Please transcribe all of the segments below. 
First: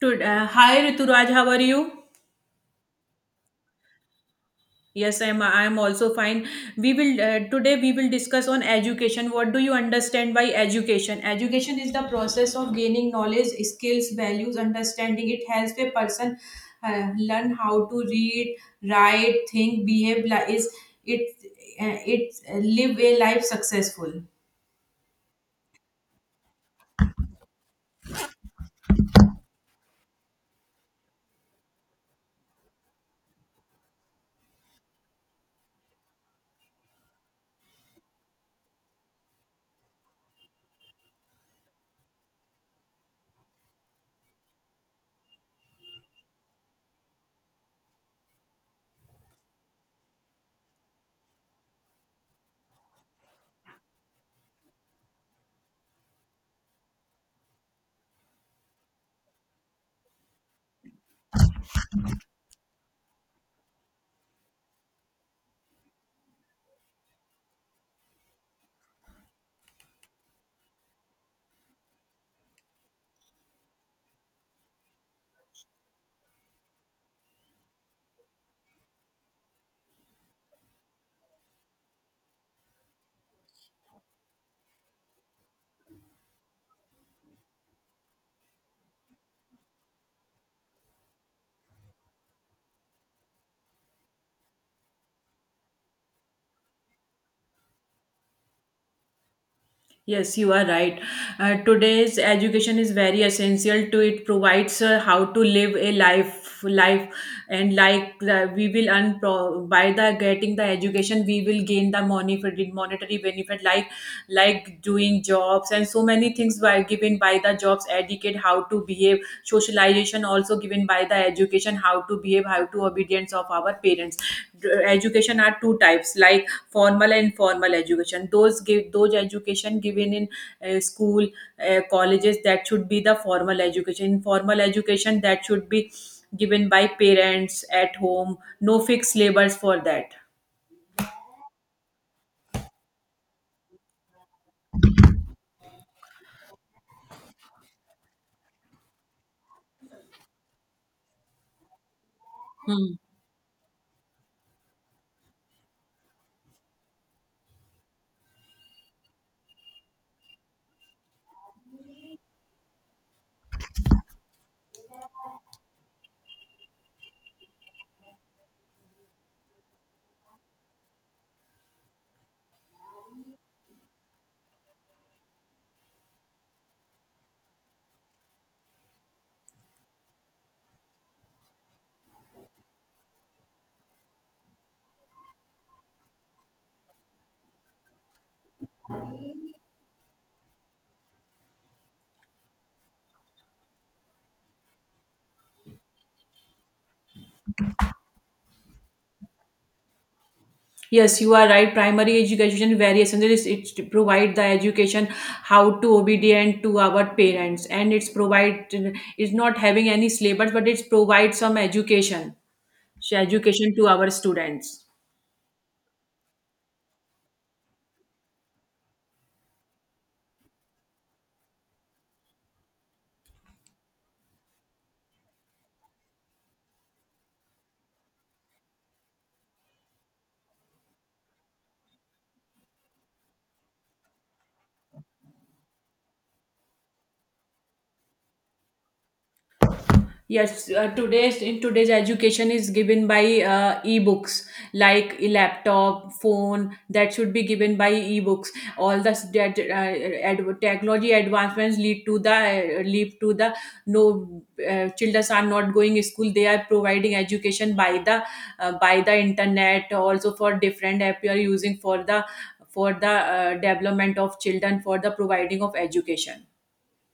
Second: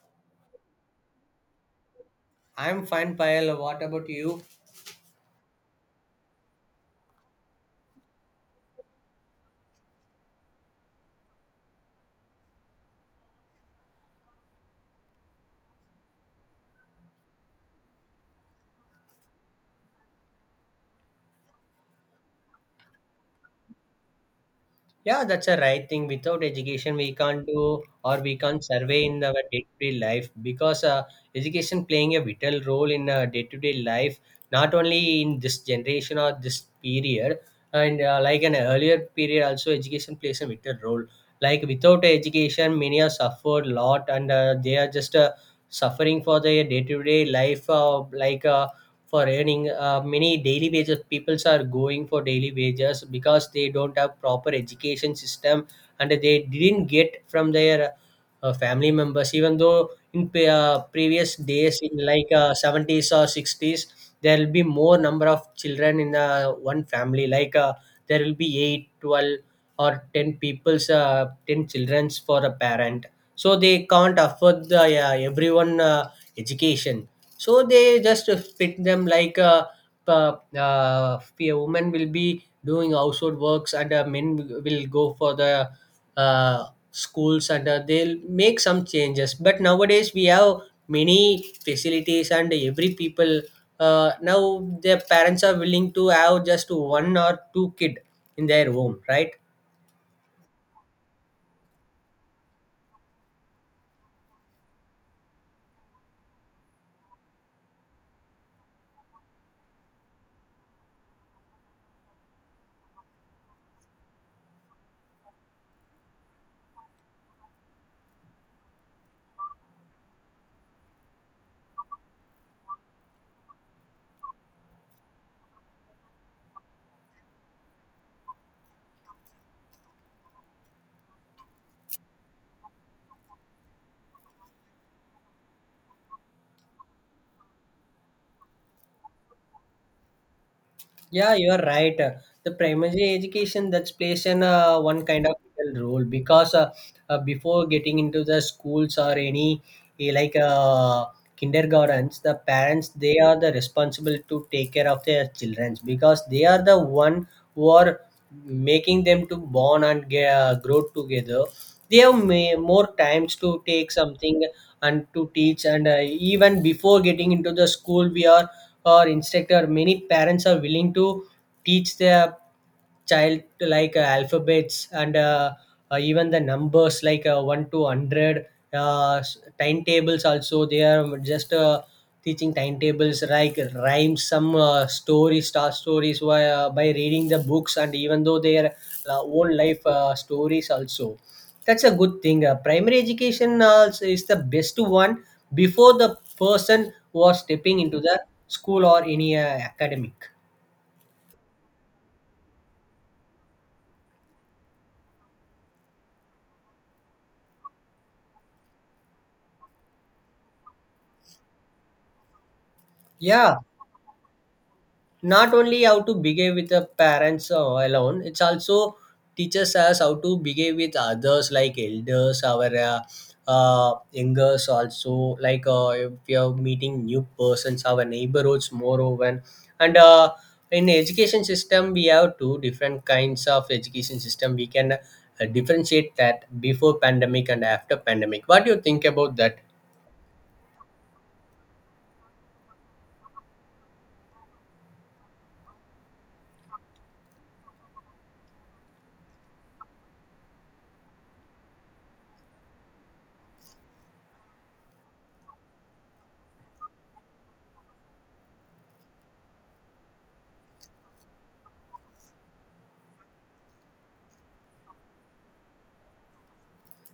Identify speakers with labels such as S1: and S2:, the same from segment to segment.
S1: Good. Hi Rituraj, how are you?
S2: I'm fine, Payal. What about you?
S1: Yes, I am. I am also fine. We will today we will discuss on education. What do you understand by education? Education is the process of gaining knowledge, skills, values, understanding. It helps a person learn how to read, write, think, behave. Is it live a life successful.
S2: Yeah, that's a right thing. Without education, we can't do or we can't survey in our day-to-day life because education playing a vital role in day-to-day life, not only in this generation or this period, and like an earlier period, also education plays a vital role. Like without education, many are suffered lot, and they are just suffering for their day-to-day life, like. For earning many daily wages peoples are going for daily wages because they don't have proper education system and they didn't get from their family members, even though in previous days in like 70s or 60s there will be more number of children in one family, like there will be 8, 12, or 10 people's 10 children's for a parent, so they can't afford the everyone education, so they just fit them like a woman will be doing household works and men will go for the uh, schools, and they'll make some changes, but nowadays we have many facilities and every people now their parents are willing to have just one or two kid in their home, right?
S1: Yes, you are right. Today's education is very essential to it provides how to live a life, and like the, we will earn by the getting the education we will gain the monetary benefit, like doing jobs, and so many things were given by the jobs educate how to behave. Socialization also given by the education, how to behave, how to obedience of our parents. Education are two types, like formal and informal education. Those give those education given in school, colleges, that should be the formal education. Informal education that should be given by parents at home, no fixed labors for that.
S2: Yeah, you are right. The primary education that's plays in one kind of little role, because before getting into the schools or any like kindergartens, the parents
S1: Hmm.
S2: they are the responsible to take care of their children, because they are the one who are making them to born and grow together, they have may, more times to take something and to teach, and even before getting into the school we are our instructor, many parents are willing to teach their child like alphabets, and even the numbers like 1 to 100, timetables also they are just teaching timetables like rhymes, some stories, star stories by reading the books, and even though their own life stories also. That's a good thing. Primary education is the best one before the person was stepping into the school or any academic.
S1: Yes, you are right. Primary education very essential. It's to provide the education how to obedient to our parents, and it's provide it's not having any syllabus, but it's provide some education,
S2: Yeah,
S1: education to our students.
S2: not only how to behave with the parents alone, it's also teaches us how to behave with others like elders, our youngers also, like if we are meeting new persons, our neighborhoods more open, and in education system we have two different kinds of education system, we can differentiate that before pandemic and after pandemic. What do you think about that?
S1: Yes, today's in today's education is given by e-books, like a laptop, phone, that should be given by e-books. All the that, technology advancements lead to the no children are not going school. They are providing education by the internet. Also for different app you are using for the development of children for the providing of education.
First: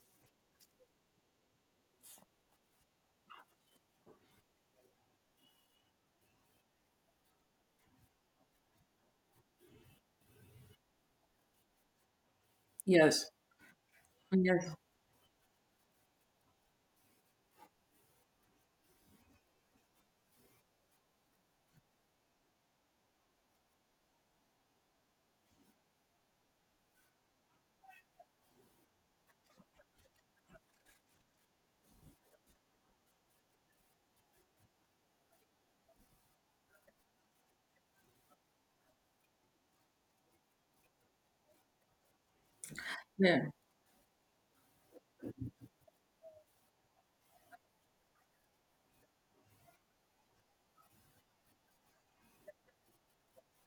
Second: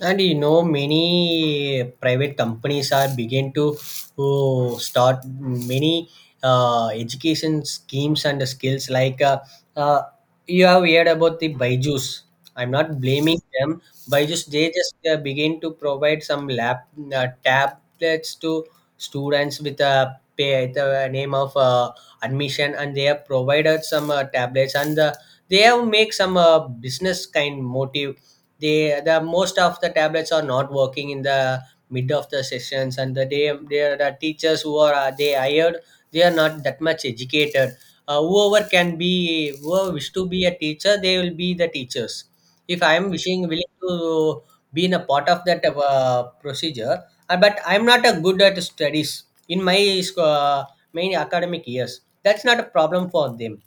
S2: And you know, many private companies are begin to oh, start many education schemes and skills, like uh, you have heard about the byju's. I'm not
S1: Yes.
S2: blaming them. Byju's, they
S1: Yes.
S2: just begin to provide some lap tablets to students with a pay, the name of admission, and they have provided some tablets, and they have make some business kind motive. They, the most of the tablets are not working in the mid of the sessions, and they are the teachers who are they hired, they are not that much educated. Whoever can be, whoever wish to be a teacher, they will be the teachers. If I am wishing
S1: Yeah.
S2: willing to be in a part of that procedure, but I'm not a good at studies in my main academic years, that's not a problem for them.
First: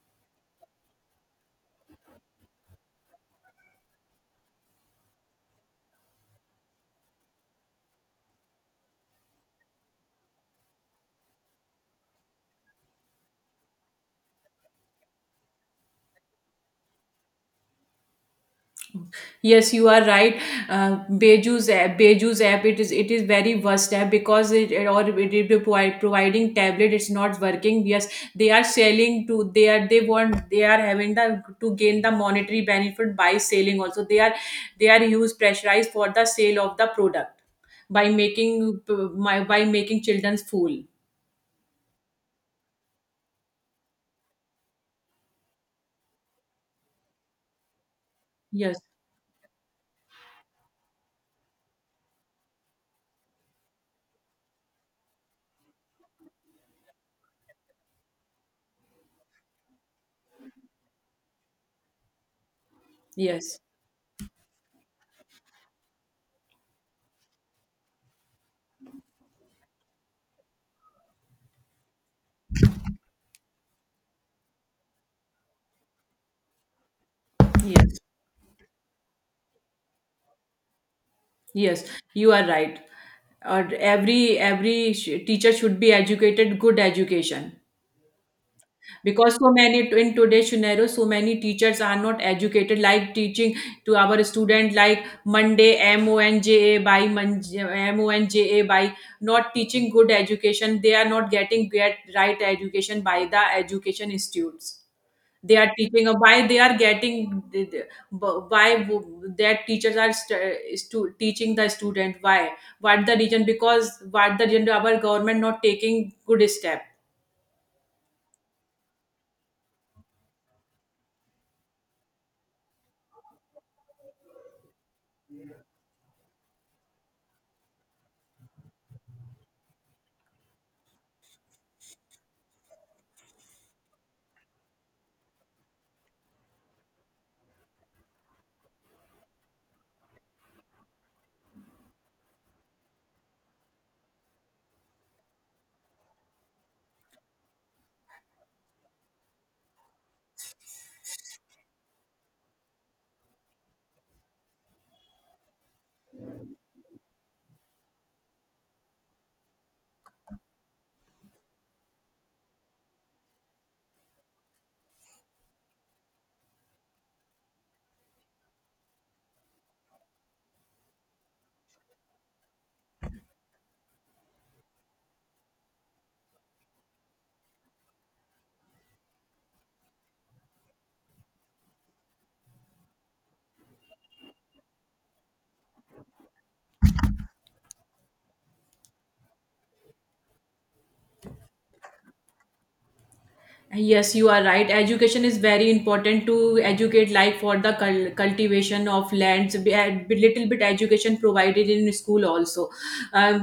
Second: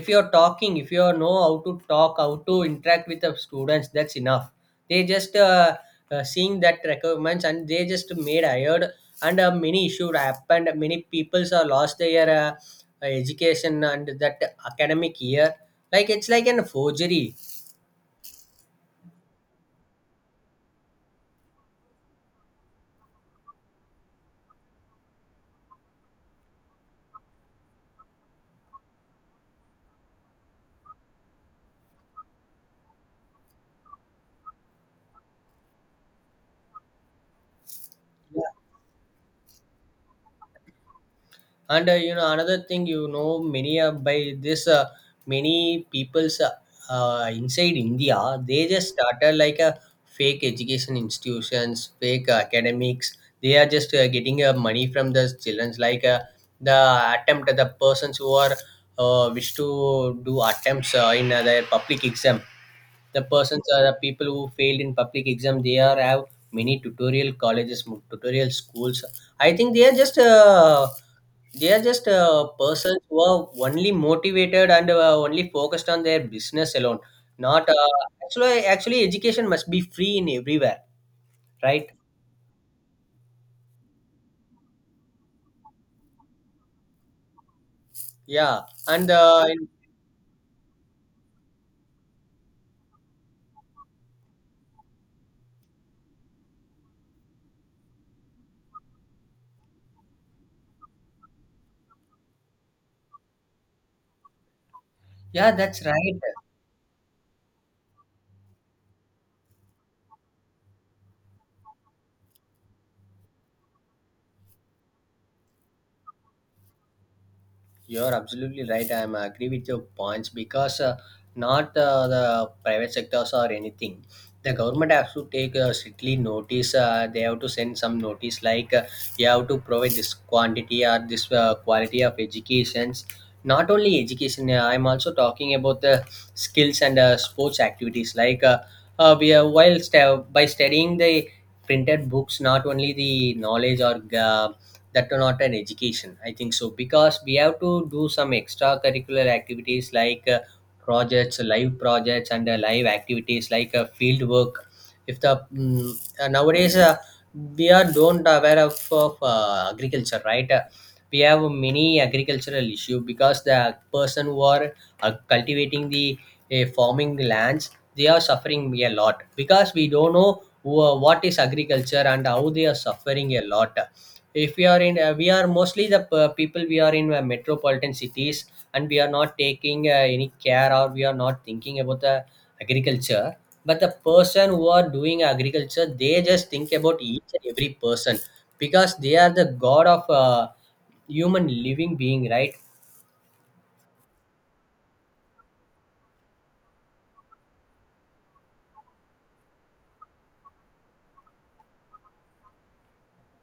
S2: If you're talking, if you know how to talk, how to interact with the students, that's enough. They just seeing that requirements, and they just made hired, and many issues happened, many peoples are lost their education and that academic year, like it's like an forgery.
S1: Yes, you are right. Beju's app, it is very worst app because it providing tablet. It's not working. Yes, they are selling to they are they want they are having the to gain the monetary benefit by selling. Also, they are use pressurized for the sale of the product by making my by making children's fool.
S2: And you know, another thing, you know, many by this many people's inside india, they
S1: Yes,
S2: just started like a fake education institutions, fake academics. They are just getting money from the children's, like the attempt, the persons who are wish to do attempts in their public exam, the
S1: yes,
S2: persons are the people who failed in public exam, they are have many tutorial colleges, tutorial schools. I think they are just persons who are only motivated and only focused on their business alone, not
S1: yes.
S2: actually, education must be free in everywhere,
S1: Yes,
S2: right?
S1: you are right. Or every every teacher should be educated, good education.
S2: Yeah, and
S1: Because
S2: uh,
S1: so many in today's scenario, so many teachers are not educated. Like teaching to our student, like Monday M O N J A by M O N J A by not teaching good education. They are not getting get right education by the education institutes.
S2: yeah,
S1: They are
S2: that's
S1: teaching
S2: right.
S1: why they are getting why their teachers are teaching the student why, what the reason, because what the reason our government not taking good step.
S2: You're absolutely right. I'm agree with your points, because not the private sectors or anything. The government has to take strictly notice. They have to send some notice, like you have to provide this quantity or this quality of educations. Not only education, I'm also talking about the skills and sports activities. Like we are while by studying the printed books, not only the knowledge or that are not an education, I think so. Because we have to do some extracurricular activities like projects, live projects, and live activities like field work. If the nowadays we are don't aware of agriculture, right? We have many agricultural issue, because the person who are cultivating the farming lands, they are suffering a lot, because we don't know what is agriculture and how they are suffering a lot. If we are in we are mostly the people, we are in metropolitan cities, and we are not taking any care, or we are not thinking about the agriculture. But the person who are doing agriculture, they just think about each and every person, because they are the god of human living being, right?
S1: Yes, you are right. Education is very important to educate, like for the cultivation of lands. A little bit education provided in school also. Uh,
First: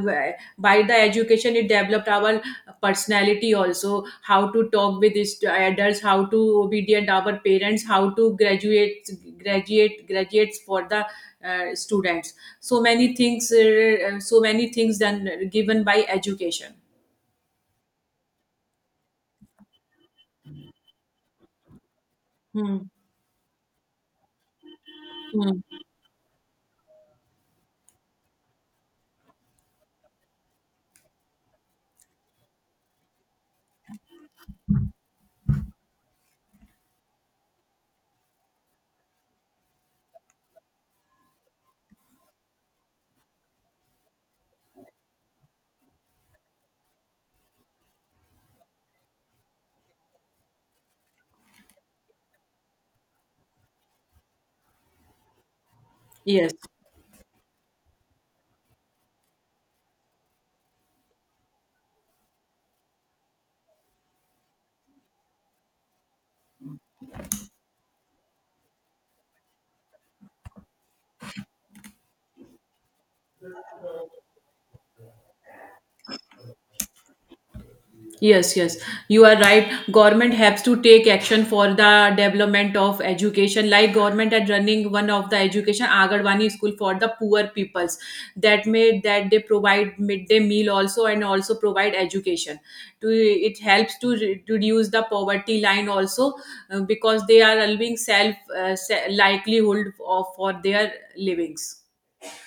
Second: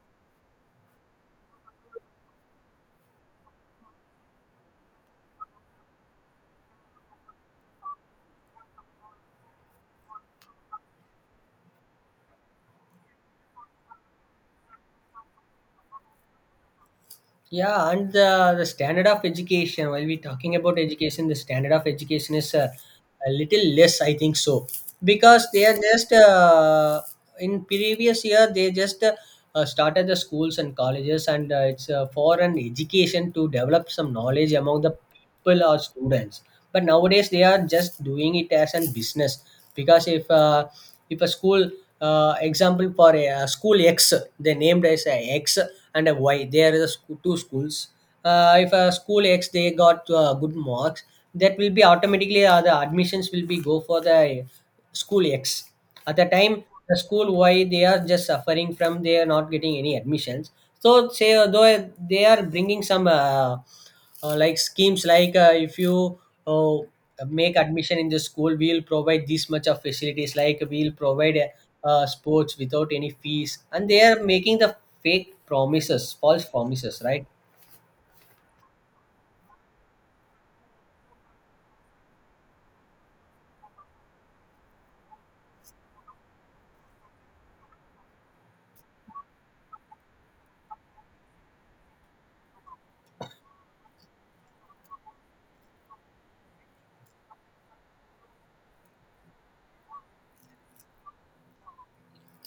S1: by the education, it developed our personality also. How to talk with adults, how to obedient our parents, how to graduate, graduate, graduates for the students. So many things done given by education.
S2: Yeah, and the standard of education, while we're talking about education, the standard of education is
S1: Hmm.
S2: a little less, I think so, because
S1: Hmm.
S2: they are just in previous year they just started the schools and colleges, and it's for an education to develop some knowledge among the people or students. But nowadays they are just doing it as a business. Because if a school, example for a, school x, they named as a x, and a y, there are the two schools. If a school x they got good marks, that will be automatically the admissions will be go for the school x. At the
S1: Yes.
S2: time the school Y, they are just suffering from, they are not getting any admissions. So say though they are bringing some like schemes, like if you uh, make admission in the school, we'll provide this much of facilities, like we'll provide sports without any fees, and they are making the fake promises, false promises, right?
S1: Yes, yes, you are right. Government has to take action for the development of education. Like government are running one of the education Agarwani school for the poor peoples. That made that they provide midday meal also and also provide education. To it helps to to reduce the poverty line also, because they are allowing self likelihood of for their livings.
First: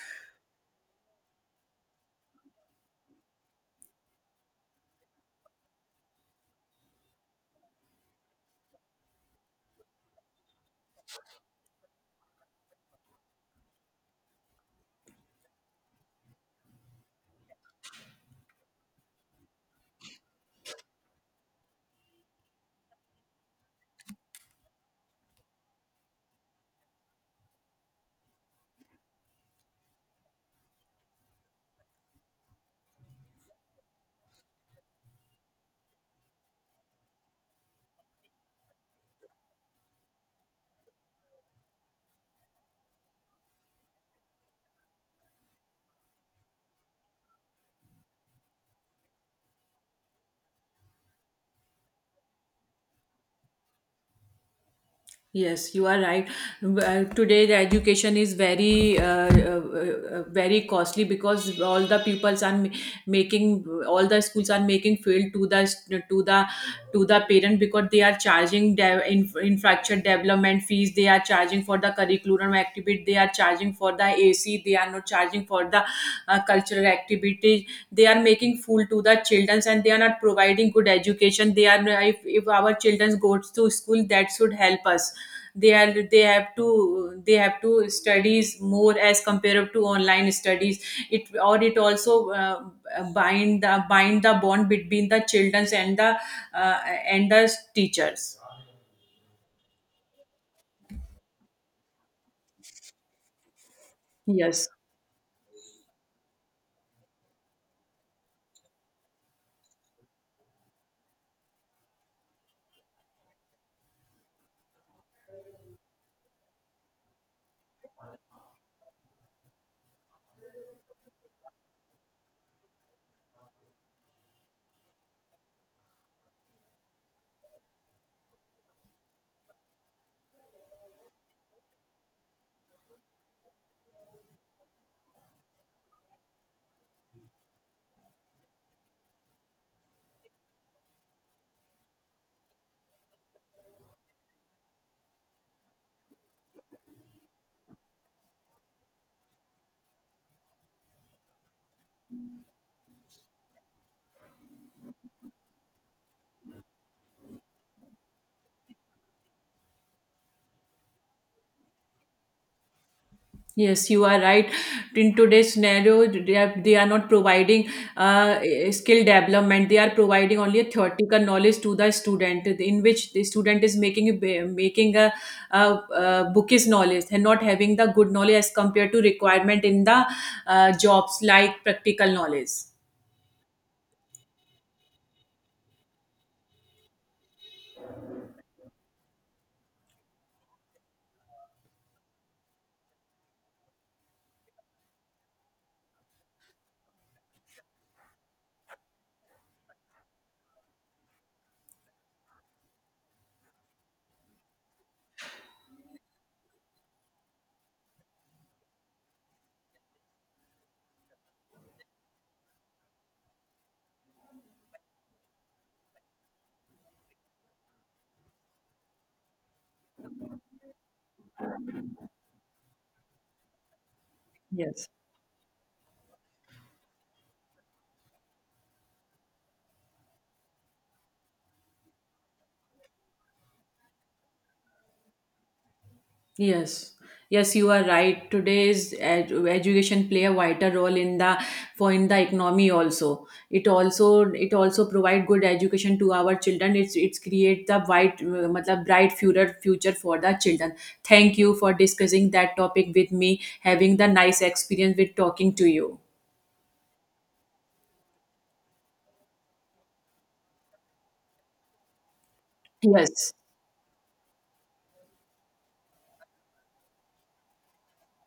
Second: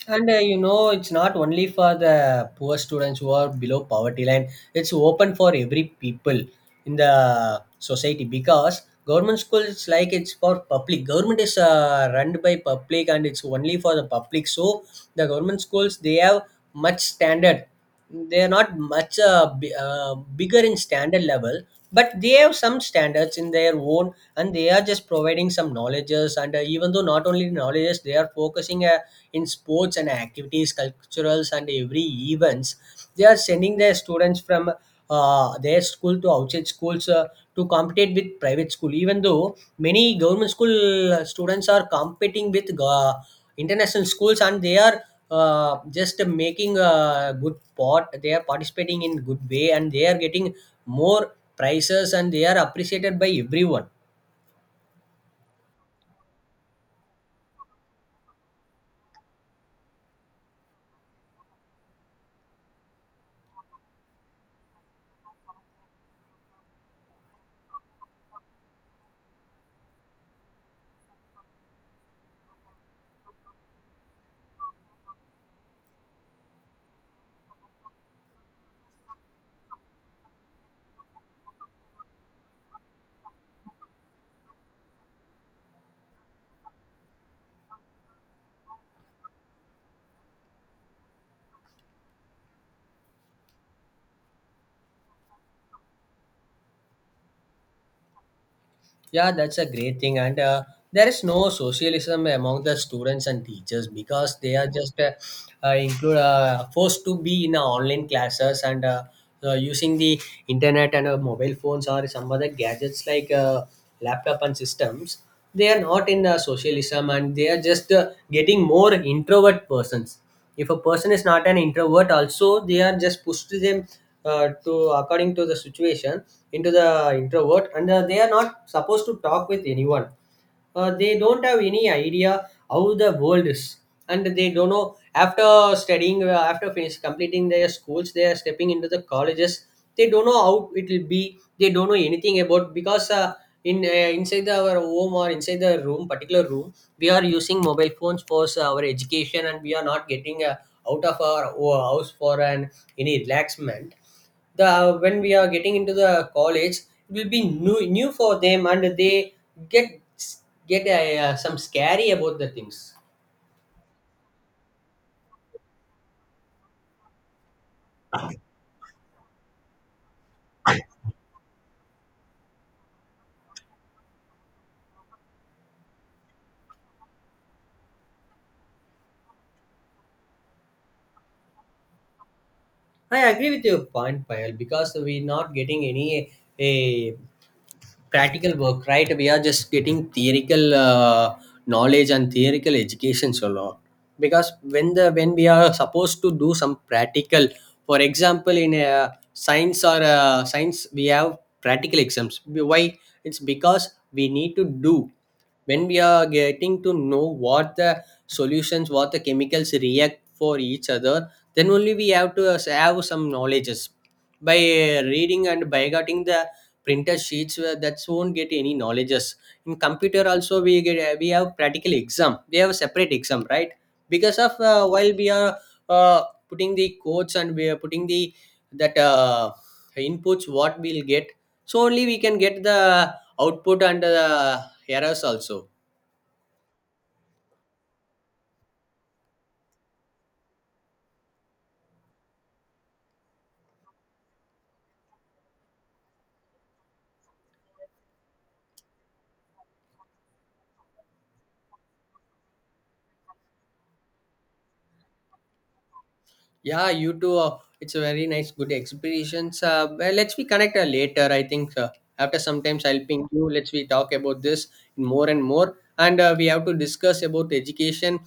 S2: And you know, it's not only for the poor students who are below poverty line. It's open for every people in the society, because government school is like it's for public. Government is run by public and it's only for the public. So the government schools, they have much standard. They're not much bigger in standard level, but they have some standards in their own, and they are just providing some knowledges. And even though not only knowledges, they are focusing in sports and activities, culturals, and every events. They are sending their students from their school to outside schools to compete with private school. Even though many government school students are competing with international schools, and they are just making a good pot, they are participating in good way, and they are getting more prizes, and they are appreciated by everyone.
S1: Yes, you are right. Today, the education is very, very costly because all the pupils are making, all the schools are making fail to the to the to the parent because they are charging in, infrastructure development fees. They are charging for the curriculum activity. They are charging for the AC. They are not charging for the cultural activities. They are making fool to the children and they are not providing good education. They are if our children goes to school that should help us. They are they have to studies more as compared to online studies. It or it also bind the bond between the children uh, and the teachers.
S2: Yeah, that's a great thing. And there is no socialism among the students and teachers, because they are
S1: Yes.
S2: just include, forced to be in online classes, and using the internet and mobile phones or some other gadgets like laptop and systems. They are not in socialism, and they are just getting more introvert persons. If a person is not an introvert also, they are just pushed them to according to the situation into the introvert, and they are not supposed to talk with anyone. They don't have any idea how the world is, and they don't know, after studying after finish completing their schools, they are stepping into the colleges, they don't know how it will be, they don't know anything about. Because in inside our home, or inside the room, particular room, we are using mobile phones for our education, and we are not getting out of our house for an any relaxment. The when we are getting into the college, it will be new for them, and they get get some scary about the things.
S1: Yes, you are right. In today's scenario, they are not providing uh, skill development. They are providing only a theoretical knowledge to the student, in which the student is making a, making a, bookish knowledge and not having the good knowledge as compared to requirement in the jobs like practical knowledge.
S2: I agree with your point, Payal, because we're not getting any a practical work, right? We are just getting theoretical knowledge and theoretical educations a lot. Because when the when we are supposed to do some practical, for example, in a science, or a science, we have practical exams. Why? It's because we need to do when we are getting to know what the solutions, what the chemicals react for each other, then only we have to have some knowledges, by reading and by getting the printer sheets, where that won't get any knowledges. In computer also we get we have practical exam, we have a separate exam, right? Because of
S1: Yes.
S2: while we are uh, putting the codes, and we are putting the that inputs what we'll get, so only we can get the output and the errors also.
S1: Yes, yes, you are right. Today's education play a vital role in the for in the economy also. It also it also provide good education to our children. It's create the white, matlab, bright future for the children. Thank you for discussing that topic with me. Having the nice experience with talking to you.
S2: Yeah, you too. It's a very nice, good experience. Well, let's be connect later. I think after sometimes I'll ping
S1: Yes,
S2: you. Let's we talk about this more and more, and we have to discuss about education,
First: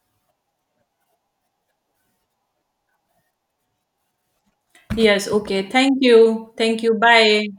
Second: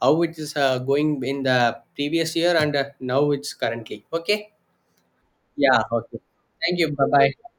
S2: how it is going in the previous year and now it's currently. Okay.
S1: yes. Okay.
S2: Yeah.
S1: Thank
S2: Okay.
S1: you.
S2: Thank
S1: Thank
S2: you.
S1: you.
S2: Bye
S1: Bye.
S2: bye.